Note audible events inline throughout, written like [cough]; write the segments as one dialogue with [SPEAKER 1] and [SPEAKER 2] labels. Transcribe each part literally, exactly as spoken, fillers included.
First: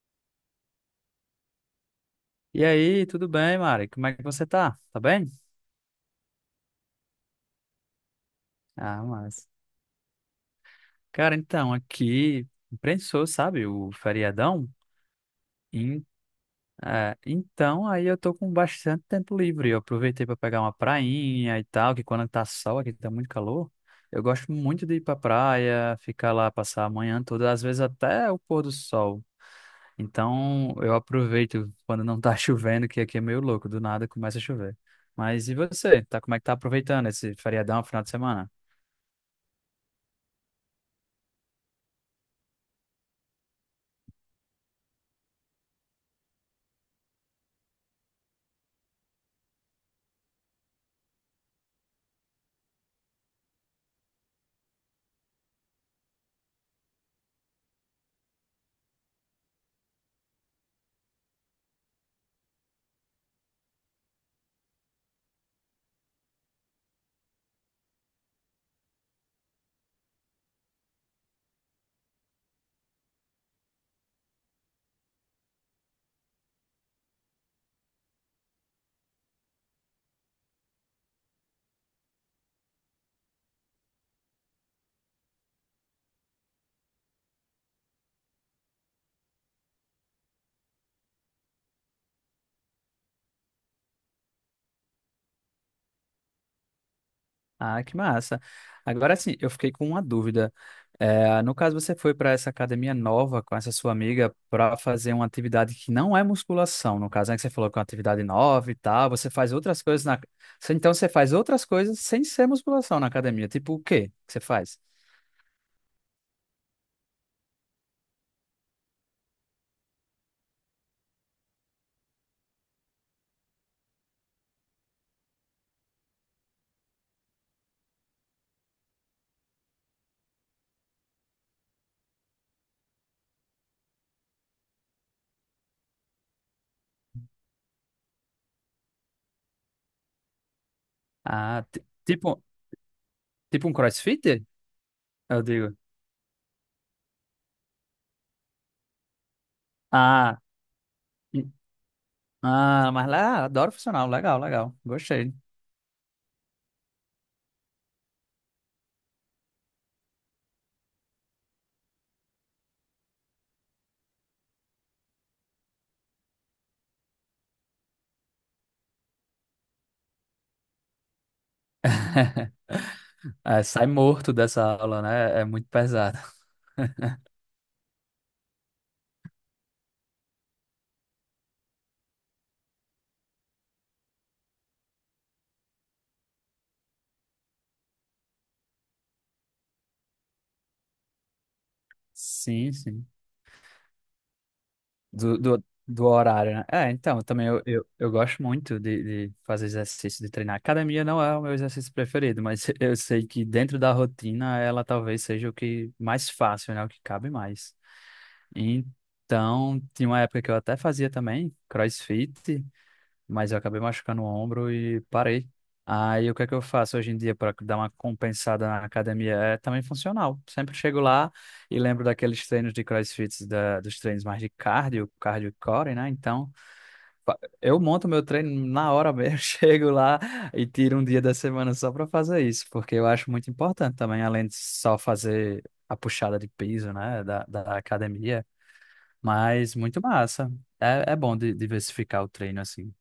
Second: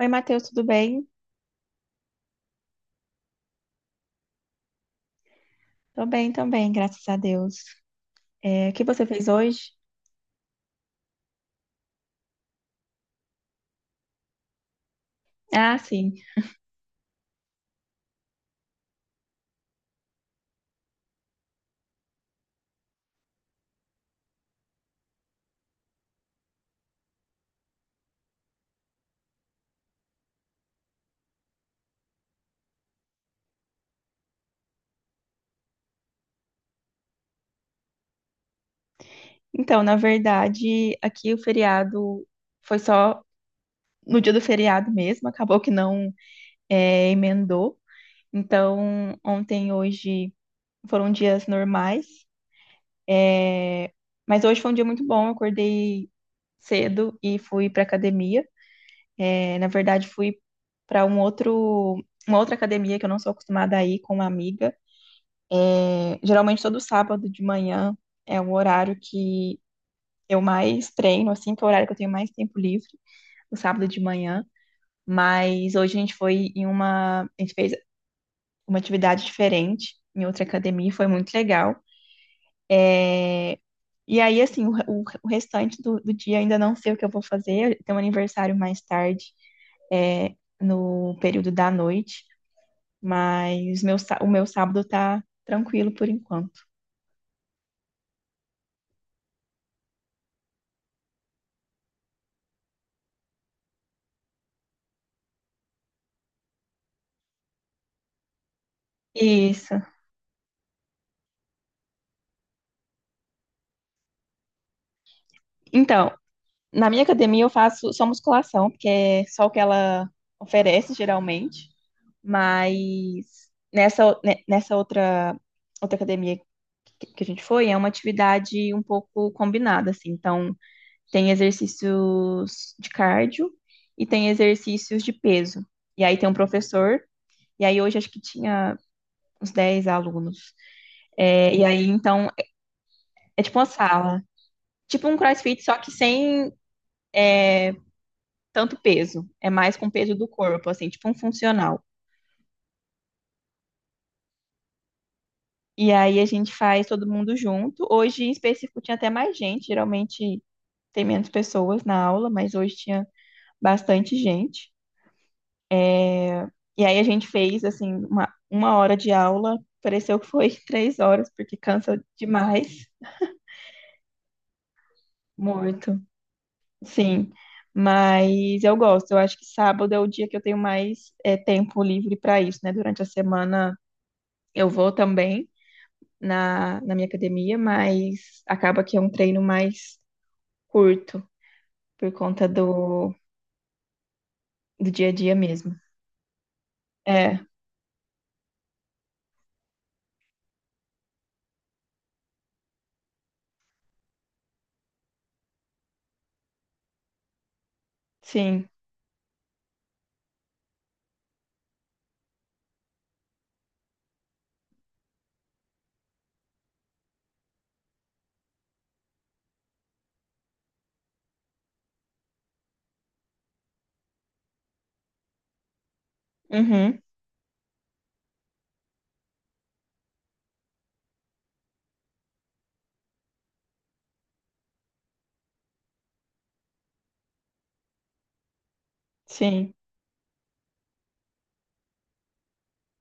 [SPEAKER 1] Oi, Matheus, tudo bem?
[SPEAKER 2] E aí, tudo bem, Mari? Como é que você tá? Tá bem?
[SPEAKER 1] Tô bem também, graças a Deus. É, o que
[SPEAKER 2] Ah,
[SPEAKER 1] você fez
[SPEAKER 2] mas.
[SPEAKER 1] hoje?
[SPEAKER 2] Cara, então, aqui prensou, sabe, o feriadão.
[SPEAKER 1] Ah,
[SPEAKER 2] Em-
[SPEAKER 1] sim.
[SPEAKER 2] é, então, Aí eu tô com bastante tempo livre. Eu aproveitei para pegar uma prainha e tal, que quando tá sol aqui tá muito calor. Eu gosto muito de ir pra praia, ficar lá, passar a manhã toda, às vezes até o pôr do sol. Então, eu aproveito quando não tá [laughs] chovendo, que aqui é meio louco, do nada começa a chover. Mas e você? Tá, como é que tá aproveitando esse feriadão, final de semana?
[SPEAKER 1] Então, na verdade, aqui o feriado foi só no dia do feriado mesmo, acabou que não é, emendou. Então, ontem e hoje foram dias normais, é, mas hoje foi um dia muito bom. Eu acordei cedo e fui pra academia. É, na verdade, fui para um outro, uma outra academia que eu não sou acostumada a ir com uma amiga. Geralmente todo sábado de manhã é o horário que eu mais treino, assim, que é o horário que eu tenho mais tempo livre, no sábado de manhã. Mas hoje a gente foi em uma, a gente fez uma atividade diferente em outra academia, foi muito legal. E aí, assim, o, o, o restante do, do dia ainda não sei o que eu vou fazer. Tem um aniversário mais tarde, é, no período da noite, mas meu, sá- o meu sábado tá tranquilo por enquanto.
[SPEAKER 2] Ah, que massa. Agora sim, eu fiquei com uma dúvida. É, no caso, você foi para essa academia nova com essa sua amiga para fazer uma atividade que não é musculação, no caso, né? Que você falou que é uma atividade nova e tal. Você faz
[SPEAKER 1] Isso.
[SPEAKER 2] outras coisas na. Você- Então, você faz outras coisas sem ser musculação na academia. Tipo o quê que você faz?
[SPEAKER 1] Então, Na minha academia eu faço só musculação, porque é só o que ela oferece geralmente. Mas nessa, o- ne- nessa outra, outra academia que que a gente foi, é uma atividade um pouco combinada, assim. Então, tem exercícios de cardio e tem exercícios de peso. E aí tem um professor, e aí hoje acho que tinha uns dez alunos. É, e
[SPEAKER 2] Ah, ti-
[SPEAKER 1] aí, então,
[SPEAKER 2] tipo,
[SPEAKER 1] é tipo uma
[SPEAKER 2] tipo um
[SPEAKER 1] sala.
[SPEAKER 2] CrossFit?
[SPEAKER 1] Tipo um
[SPEAKER 2] Eu
[SPEAKER 1] CrossFit,
[SPEAKER 2] digo.
[SPEAKER 1] só que sem tanto peso, é mais com o peso do
[SPEAKER 2] Ah,
[SPEAKER 1] corpo, assim, tipo um
[SPEAKER 2] hum,
[SPEAKER 1] funcional.
[SPEAKER 2] ah, mas lá, adoro funcional. Legal, legal. Gostei.
[SPEAKER 1] E aí a gente faz todo mundo junto. Hoje, em específico, tinha até mais gente, geralmente tem menos pessoas na aula, mas hoje tinha bastante gente. E aí a gente fez, assim, uma, uma hora de aula, pareceu que foi [laughs] três horas, porque cansa
[SPEAKER 2] [laughs]
[SPEAKER 1] demais,
[SPEAKER 2] É, sai morto dessa aula, né? É muito
[SPEAKER 1] muito,
[SPEAKER 2] pesado.
[SPEAKER 1] sim. Mas eu gosto, eu acho que sábado é o dia que eu tenho mais é, tempo livre para isso, né? Durante a semana eu vou também. na, na minha academia, mas acaba que é um treino mais curto por conta
[SPEAKER 2] Sim, sim.
[SPEAKER 1] do, do dia a dia
[SPEAKER 2] Do, do,
[SPEAKER 1] mesmo.
[SPEAKER 2] do horário, né? É, então,
[SPEAKER 1] É,
[SPEAKER 2] também eu, eu, eu gosto muito de, de fazer exercício, de treinar. Academia não é o meu exercício preferido, mas [laughs] eu sei que dentro da rotina ela talvez seja o que mais fácil, né? O que cabe mais.
[SPEAKER 1] sim.
[SPEAKER 2] Então, tinha uma época que eu até fazia também CrossFit, mas eu acabei machucando o ombro e parei. Aí o que é que eu faço hoje em dia para dar uma compensada na academia? É também funcional. Sempre chego lá e lembro daqueles treinos de CrossFit, da, dos treinos mais de cardio, cardio core, né? Então,
[SPEAKER 1] Uhum,
[SPEAKER 2] fa- eu monto meu treino na hora mesmo, [laughs] chego lá e tiro um dia da semana só para fazer isso, porque eu acho muito importante também, além de só fazer a puxada de piso, né, da, da academia,
[SPEAKER 1] sim.
[SPEAKER 2] mas muito massa. É, é bom di- diversificar o treino assim.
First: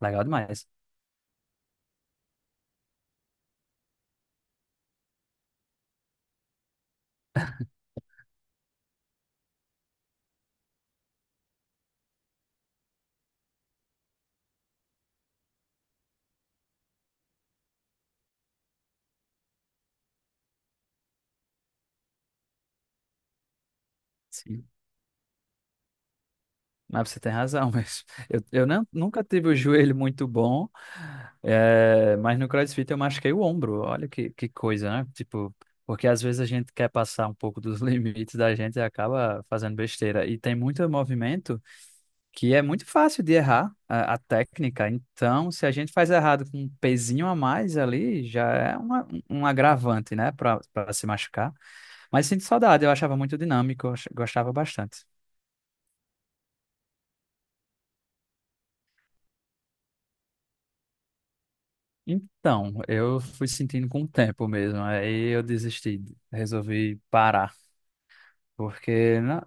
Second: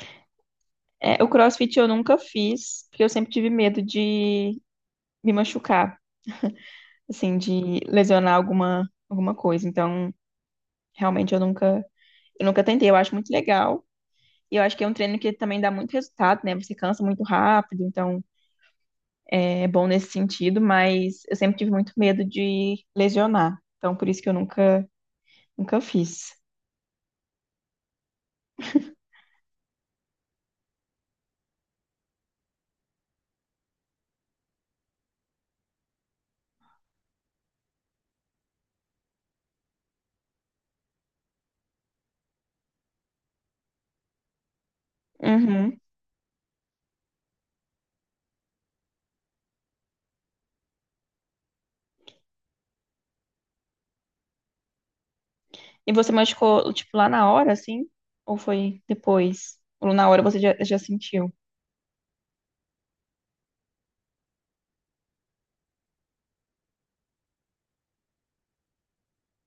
[SPEAKER 2] Legal demais.
[SPEAKER 1] É, o CrossFit eu nunca fiz, porque eu sempre tive medo de me machucar, assim, de lesionar alguma, alguma coisa. Então, realmente eu nunca, eu nunca tentei. Eu acho muito legal. E eu acho que é um treino que também dá muito resultado, né? Você cansa muito rápido, então é bom nesse sentido, mas eu sempre tive muito medo de lesionar. Então, por isso que eu
[SPEAKER 2] Sim.
[SPEAKER 1] nunca, nunca fiz.
[SPEAKER 2] Mas você tem razão, [laughs] mas eu, eu não, nunca tive o joelho muito bom, é, mas no CrossFit eu machuquei o ombro. Olha que, que coisa, né? Tipo, porque às vezes a gente quer passar um pouco dos [laughs] limites da gente e acaba fazendo besteira. E tem muito movimento que é muito fácil de errar a, a técnica. Então, se a
[SPEAKER 1] Uhum.
[SPEAKER 2] gente faz errado com um pezinho a mais ali, já é uma, um agravante, né, para para se machucar. Mas sinto saudade, eu achava muito dinâmico, eu ach- gostava bastante.
[SPEAKER 1] E você machucou, tipo, lá na hora, assim? Ou foi depois? Ou na hora você já, já sentiu?
[SPEAKER 2] Então, eu fui sentindo com o tempo mesmo, aí eu desisti, resolvi parar, porque na-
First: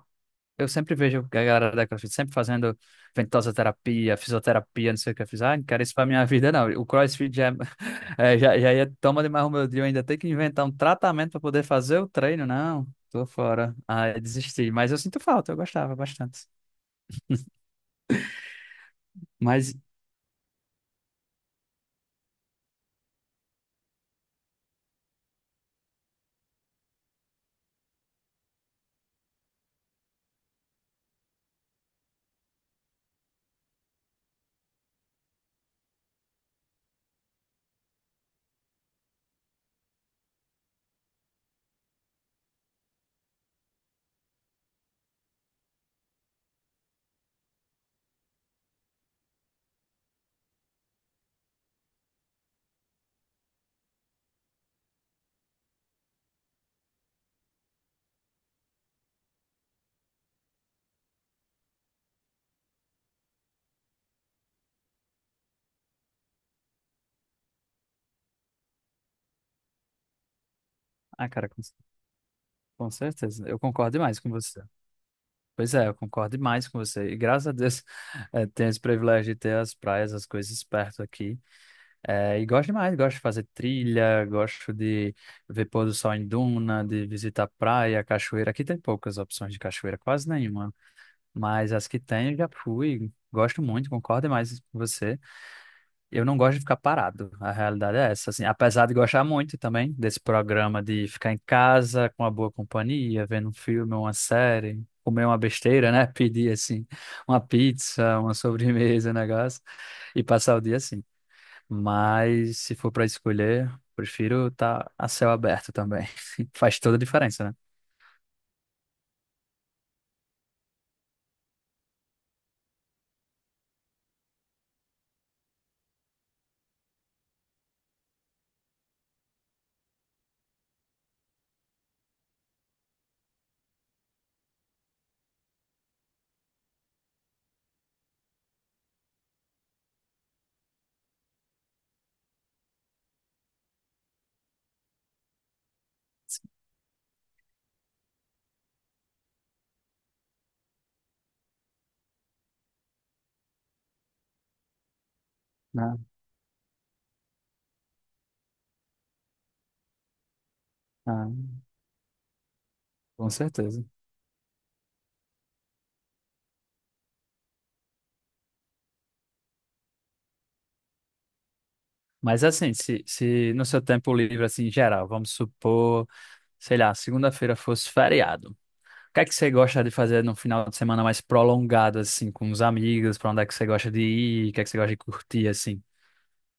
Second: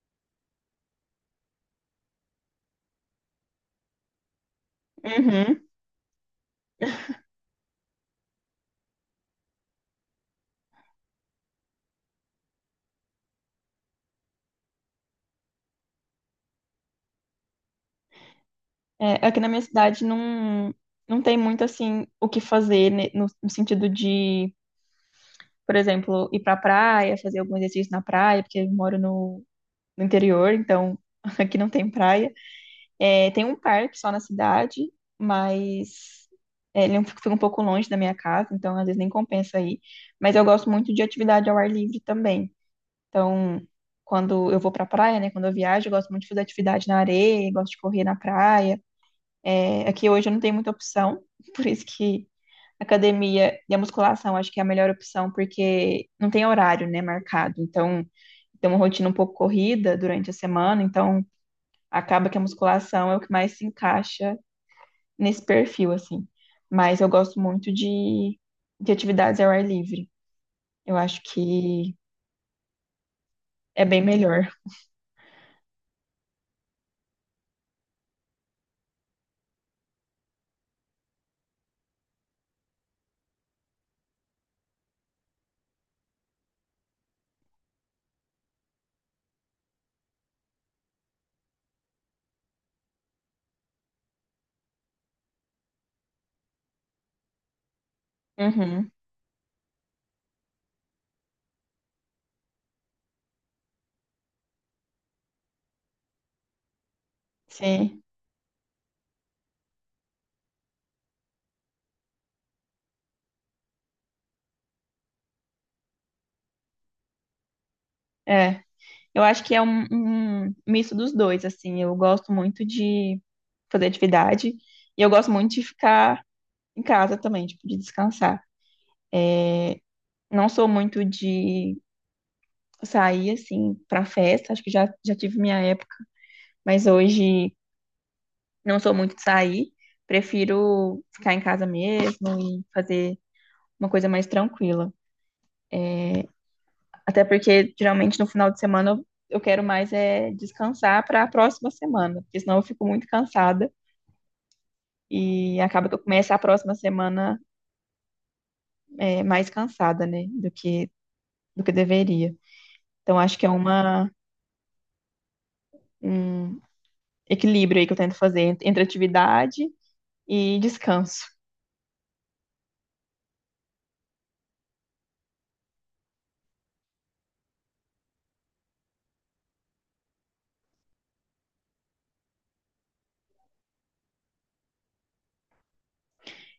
[SPEAKER 2] eu sempre vejo a galera da CrossFit sempre fazendo ventosa terapia, fisioterapia, não sei o que eu fiz, ah,
[SPEAKER 1] Uhum.
[SPEAKER 2] não quero isso pra minha vida não, o CrossFit já, [laughs] é, já, já ia toma demais o meu dia, eu ainda tenho que inventar um tratamento para poder fazer o treino, não, tô fora, aí desisti, mas eu sinto falta, eu gostava bastante,
[SPEAKER 1] É, aqui na minha
[SPEAKER 2] mas,
[SPEAKER 1] cidade não, não tem muito, assim, o que fazer, né, no, no sentido de, por exemplo, ir pra praia, fazer algum exercício na praia, porque eu moro no, no interior, então [laughs] aqui não tem praia. É, tem um parque só na cidade, mas é, ele é um, fica um pouco longe da minha casa, então às vezes nem compensa ir. Mas eu gosto muito de atividade ao ar livre também. Então, quando eu vou pra praia, né? Quando eu viajo, eu gosto muito de fazer atividade na areia, gosto de correr na praia. É, aqui hoje eu não tenho muita opção, [laughs] por isso que a academia e a musculação acho que é a melhor opção, porque não tem horário, né, marcado. Então, tem uma rotina um pouco corrida durante a semana, então acaba que a musculação é o que mais se encaixa nesse perfil, assim. Mas eu gosto muito de, de atividades ao ar livre. Eu acho
[SPEAKER 2] ah cara, com,
[SPEAKER 1] que
[SPEAKER 2] com certeza, eu
[SPEAKER 1] é
[SPEAKER 2] concordo
[SPEAKER 1] bem
[SPEAKER 2] demais com
[SPEAKER 1] melhor.
[SPEAKER 2] você. Pois é, eu concordo demais com você. E graças a Deus [laughs] eh, tenho esse privilégio de ter as praias, as coisas perto aqui. Eh, e gosto demais, gosto de fazer trilha, gosto de ver pôr do sol em duna, de visitar praia, cachoeira. Aqui tem poucas opções de cachoeira, quase nenhuma. Mas as que tem eu já fui. Gosto muito, concordo demais com você. Eu não gosto de ficar parado. A realidade é essa, assim, apesar
[SPEAKER 1] Uhum,
[SPEAKER 2] de gostar muito também desse programa de ficar em casa com uma boa companhia, vendo um filme, uma série, comer uma besteira, né? [laughs] Pedir assim uma
[SPEAKER 1] sim,
[SPEAKER 2] pizza, uma sobremesa, um negócio e passar o dia assim. Mas se for para escolher, prefiro estar a céu aberto também. [laughs] Faz toda a diferença, né?
[SPEAKER 1] é. Eu acho que é um, um misto dos dois, assim. Eu gosto muito de fazer atividade e eu gosto muito de ficar em casa também, tipo, de descansar. Não sou muito de sair, assim, pra festa. Acho que já, já tive minha época, mas hoje não sou muito de sair. Prefiro ficar em casa mesmo e fazer uma coisa mais tranquila. Até porque geralmente no final de semana eu, eu quero mais é descansar para a próxima semana, porque senão eu fico muito cansada e acaba que
[SPEAKER 2] Ah,
[SPEAKER 1] eu começo a próxima semana é, mais cansada, né, do que
[SPEAKER 2] ah,
[SPEAKER 1] do que deveria. Então
[SPEAKER 2] com
[SPEAKER 1] acho que é
[SPEAKER 2] certeza.
[SPEAKER 1] uma um equilíbrio aí que eu tento fazer entre entre atividade e descanso.
[SPEAKER 2] Mas assim, se, se no seu tempo livre, assim, em geral, vamos supor, sei lá, segunda-feira fosse feriado. O que é que você gosta de fazer no final de semana mais prolongado, assim, com os amigos? Pra onde é que você gosta de ir? O que é que você gosta de curtir, assim?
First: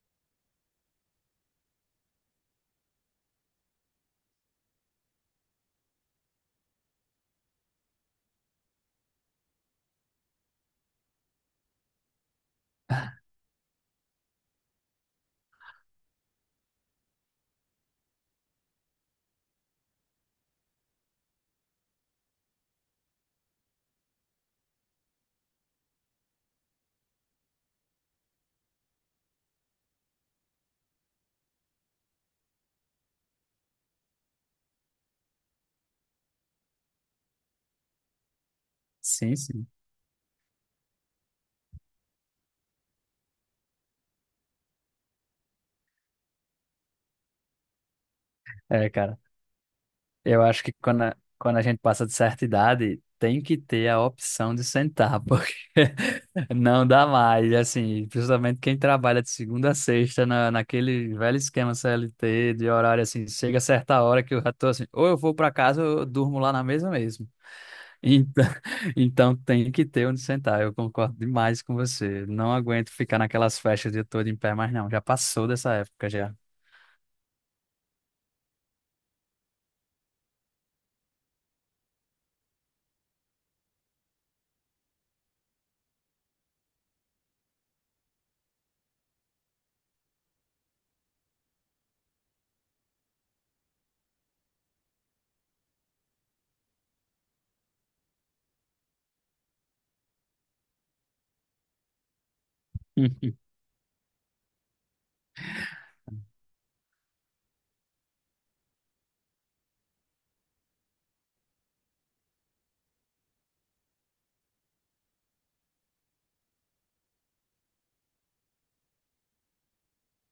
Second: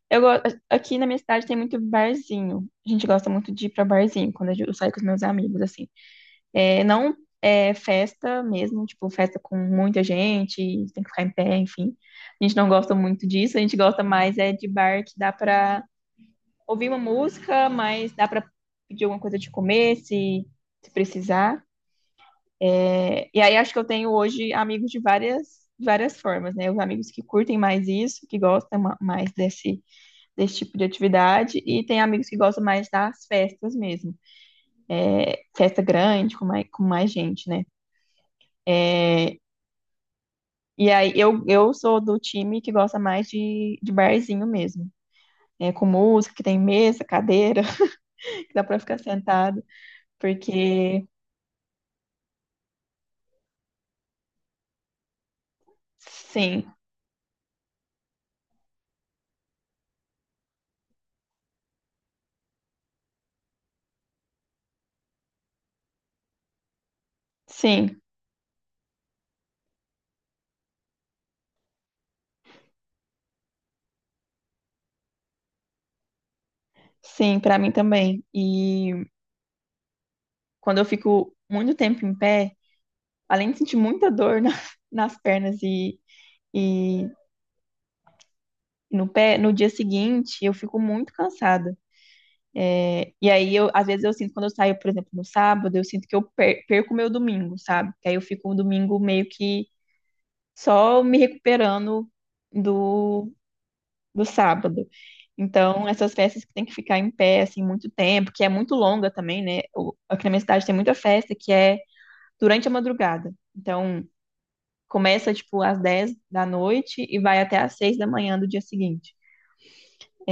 [SPEAKER 1] Eu go- aqui na minha cidade tem muito barzinho. A gente gosta muito de ir para barzinho quando eu saio com os meus amigos assim. É, não é festa mesmo, tipo, festa com muita gente, tem que ficar em pé, enfim. A gente não gosta muito disso, a gente gosta mais é de bar que dá pra ouvir uma música, mas dá pra pedir alguma coisa de comer, se, se precisar. É, e aí acho que eu tenho hoje amigos de várias, de várias formas, né? Os amigos que curtem mais isso, que gostam ma- mais desse, desse tipo de atividade, e tem amigos que gostam mais das festas mesmo. Festa grande, com mais, com mais gente, né?
[SPEAKER 2] Sim,
[SPEAKER 1] É,
[SPEAKER 2] sim.
[SPEAKER 1] E aí, eu, eu sou do time que gosta mais de, de barzinho mesmo. É, com música, que tem mesa, cadeira, [laughs] que dá pra
[SPEAKER 2] É,
[SPEAKER 1] ficar
[SPEAKER 2] cara,
[SPEAKER 1] sentado.
[SPEAKER 2] eu acho que quando
[SPEAKER 1] Porque,
[SPEAKER 2] a, quando a gente passa de certa idade, tem que ter a opção de sentar, porque [laughs]
[SPEAKER 1] sim,
[SPEAKER 2] não dá mais, assim, principalmente quem trabalha de segunda a sexta na, naquele velho esquema C L T de horário, assim, chega a certa hora que eu já tô assim, ou eu vou pra casa ou eu durmo lá na mesa mesmo.
[SPEAKER 1] sim,
[SPEAKER 2] Então, [laughs] então tem que ter onde sentar, eu concordo demais com você. Não aguento ficar naquelas festas o dia todo em pé, mas não, já passou dessa época já.
[SPEAKER 1] sim, pra mim também. E quando eu fico muito tempo em pé, além de sentir muita dor na- [laughs] nas pernas e, e no pé, no dia seguinte, eu fico muito cansada. É, E aí, eu, às vezes eu sinto, quando eu saio, por exemplo, no sábado, eu sinto que eu per- perco o meu domingo, sabe? Que aí eu fico um domingo meio que só me recuperando do,
[SPEAKER 2] [laughs]
[SPEAKER 1] do sábado. Então, essas festas que tem que ficar em pé, assim, muito tempo, que é muito longa também, né? O- Aqui na minha cidade tem muita festa que é durante a madrugada. Então, começa, tipo, às dez da noite e vai até às seis da manhã do dia seguinte.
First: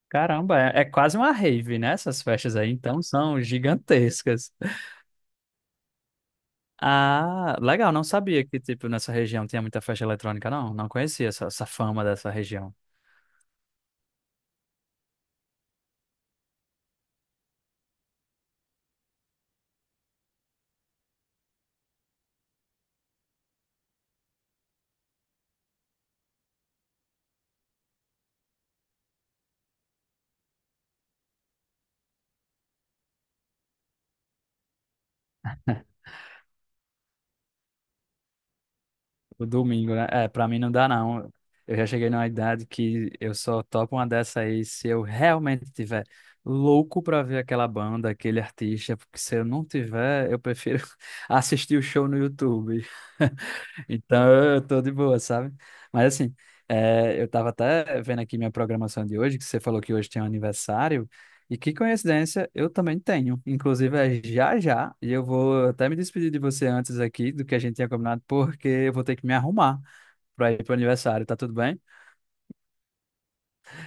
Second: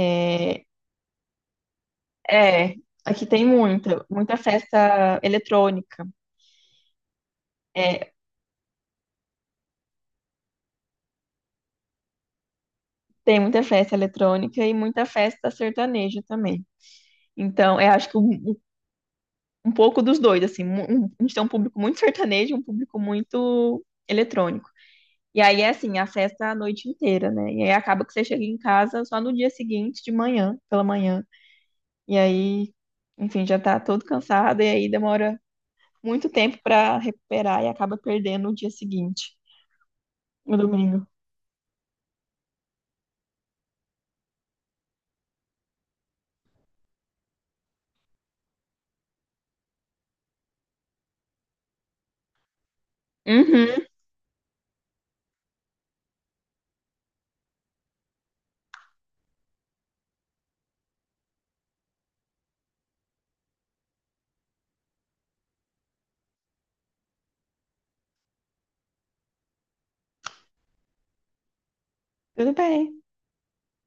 [SPEAKER 2] Caramba,
[SPEAKER 1] É,
[SPEAKER 2] é, é quase uma rave, né? Essas festas aí,
[SPEAKER 1] é,
[SPEAKER 2] então
[SPEAKER 1] aqui
[SPEAKER 2] são
[SPEAKER 1] tem muita, muita
[SPEAKER 2] gigantescas.
[SPEAKER 1] festa eletrônica.
[SPEAKER 2] Ah, legal, não
[SPEAKER 1] É,
[SPEAKER 2] sabia que, tipo, nessa região tinha muita festa eletrônica, não. Não conhecia essa, essa fama dessa região.
[SPEAKER 1] tem muita festa eletrônica e muita festa sertaneja também. Então, eu acho que o, um pouco dos dois, assim, mu- um- a gente tem um público muito sertanejo, e um público muito eletrônico. E aí é assim, a festa a noite inteira, né? E aí acaba que você chega em casa só no dia seguinte, de manhã, pela manhã. E aí, enfim, já tá todo cansado e aí demora
[SPEAKER 2] [laughs]
[SPEAKER 1] muito tempo pra recuperar e acaba perdendo o dia seguinte,
[SPEAKER 2] O domingo, né? É, pra
[SPEAKER 1] no
[SPEAKER 2] mim não dá,
[SPEAKER 1] domingo.
[SPEAKER 2] não. Eu já cheguei numa idade que eu só topo uma dessa aí se eu realmente tiver louco pra ver aquela banda, aquele artista, porque se eu não tiver, eu prefiro [laughs] assistir o show no YouTube.
[SPEAKER 1] Uhum,
[SPEAKER 2] [laughs] Então eu tô de boa, sabe? Mas assim, é, eu tava até vendo aqui minha programação de hoje, que você falou que hoje tem um aniversário. E que coincidência, eu também tenho. Inclusive, é já já, e eu vou até me despedir de você antes aqui do que a gente tinha combinado, porque eu vou ter que me arrumar para ir pro aniversário, tá tudo bem?
[SPEAKER 1] tudo bem.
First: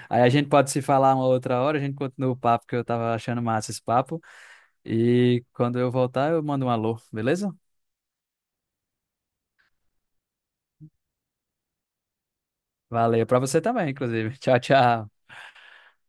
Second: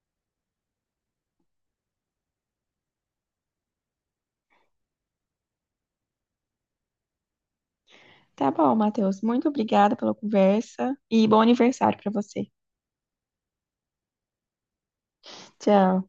[SPEAKER 2] Aí a gente pode se falar uma outra hora, a gente continua o papo, que eu tava achando massa esse papo. E quando eu voltar, eu mando um alô, beleza?
[SPEAKER 1] Tá bom, Matheus. Muito obrigada pela conversa e bom aniversário pra você.
[SPEAKER 2] Valeu para você também, inclusive. [laughs] Tchau, tchau.
[SPEAKER 1] Tchau.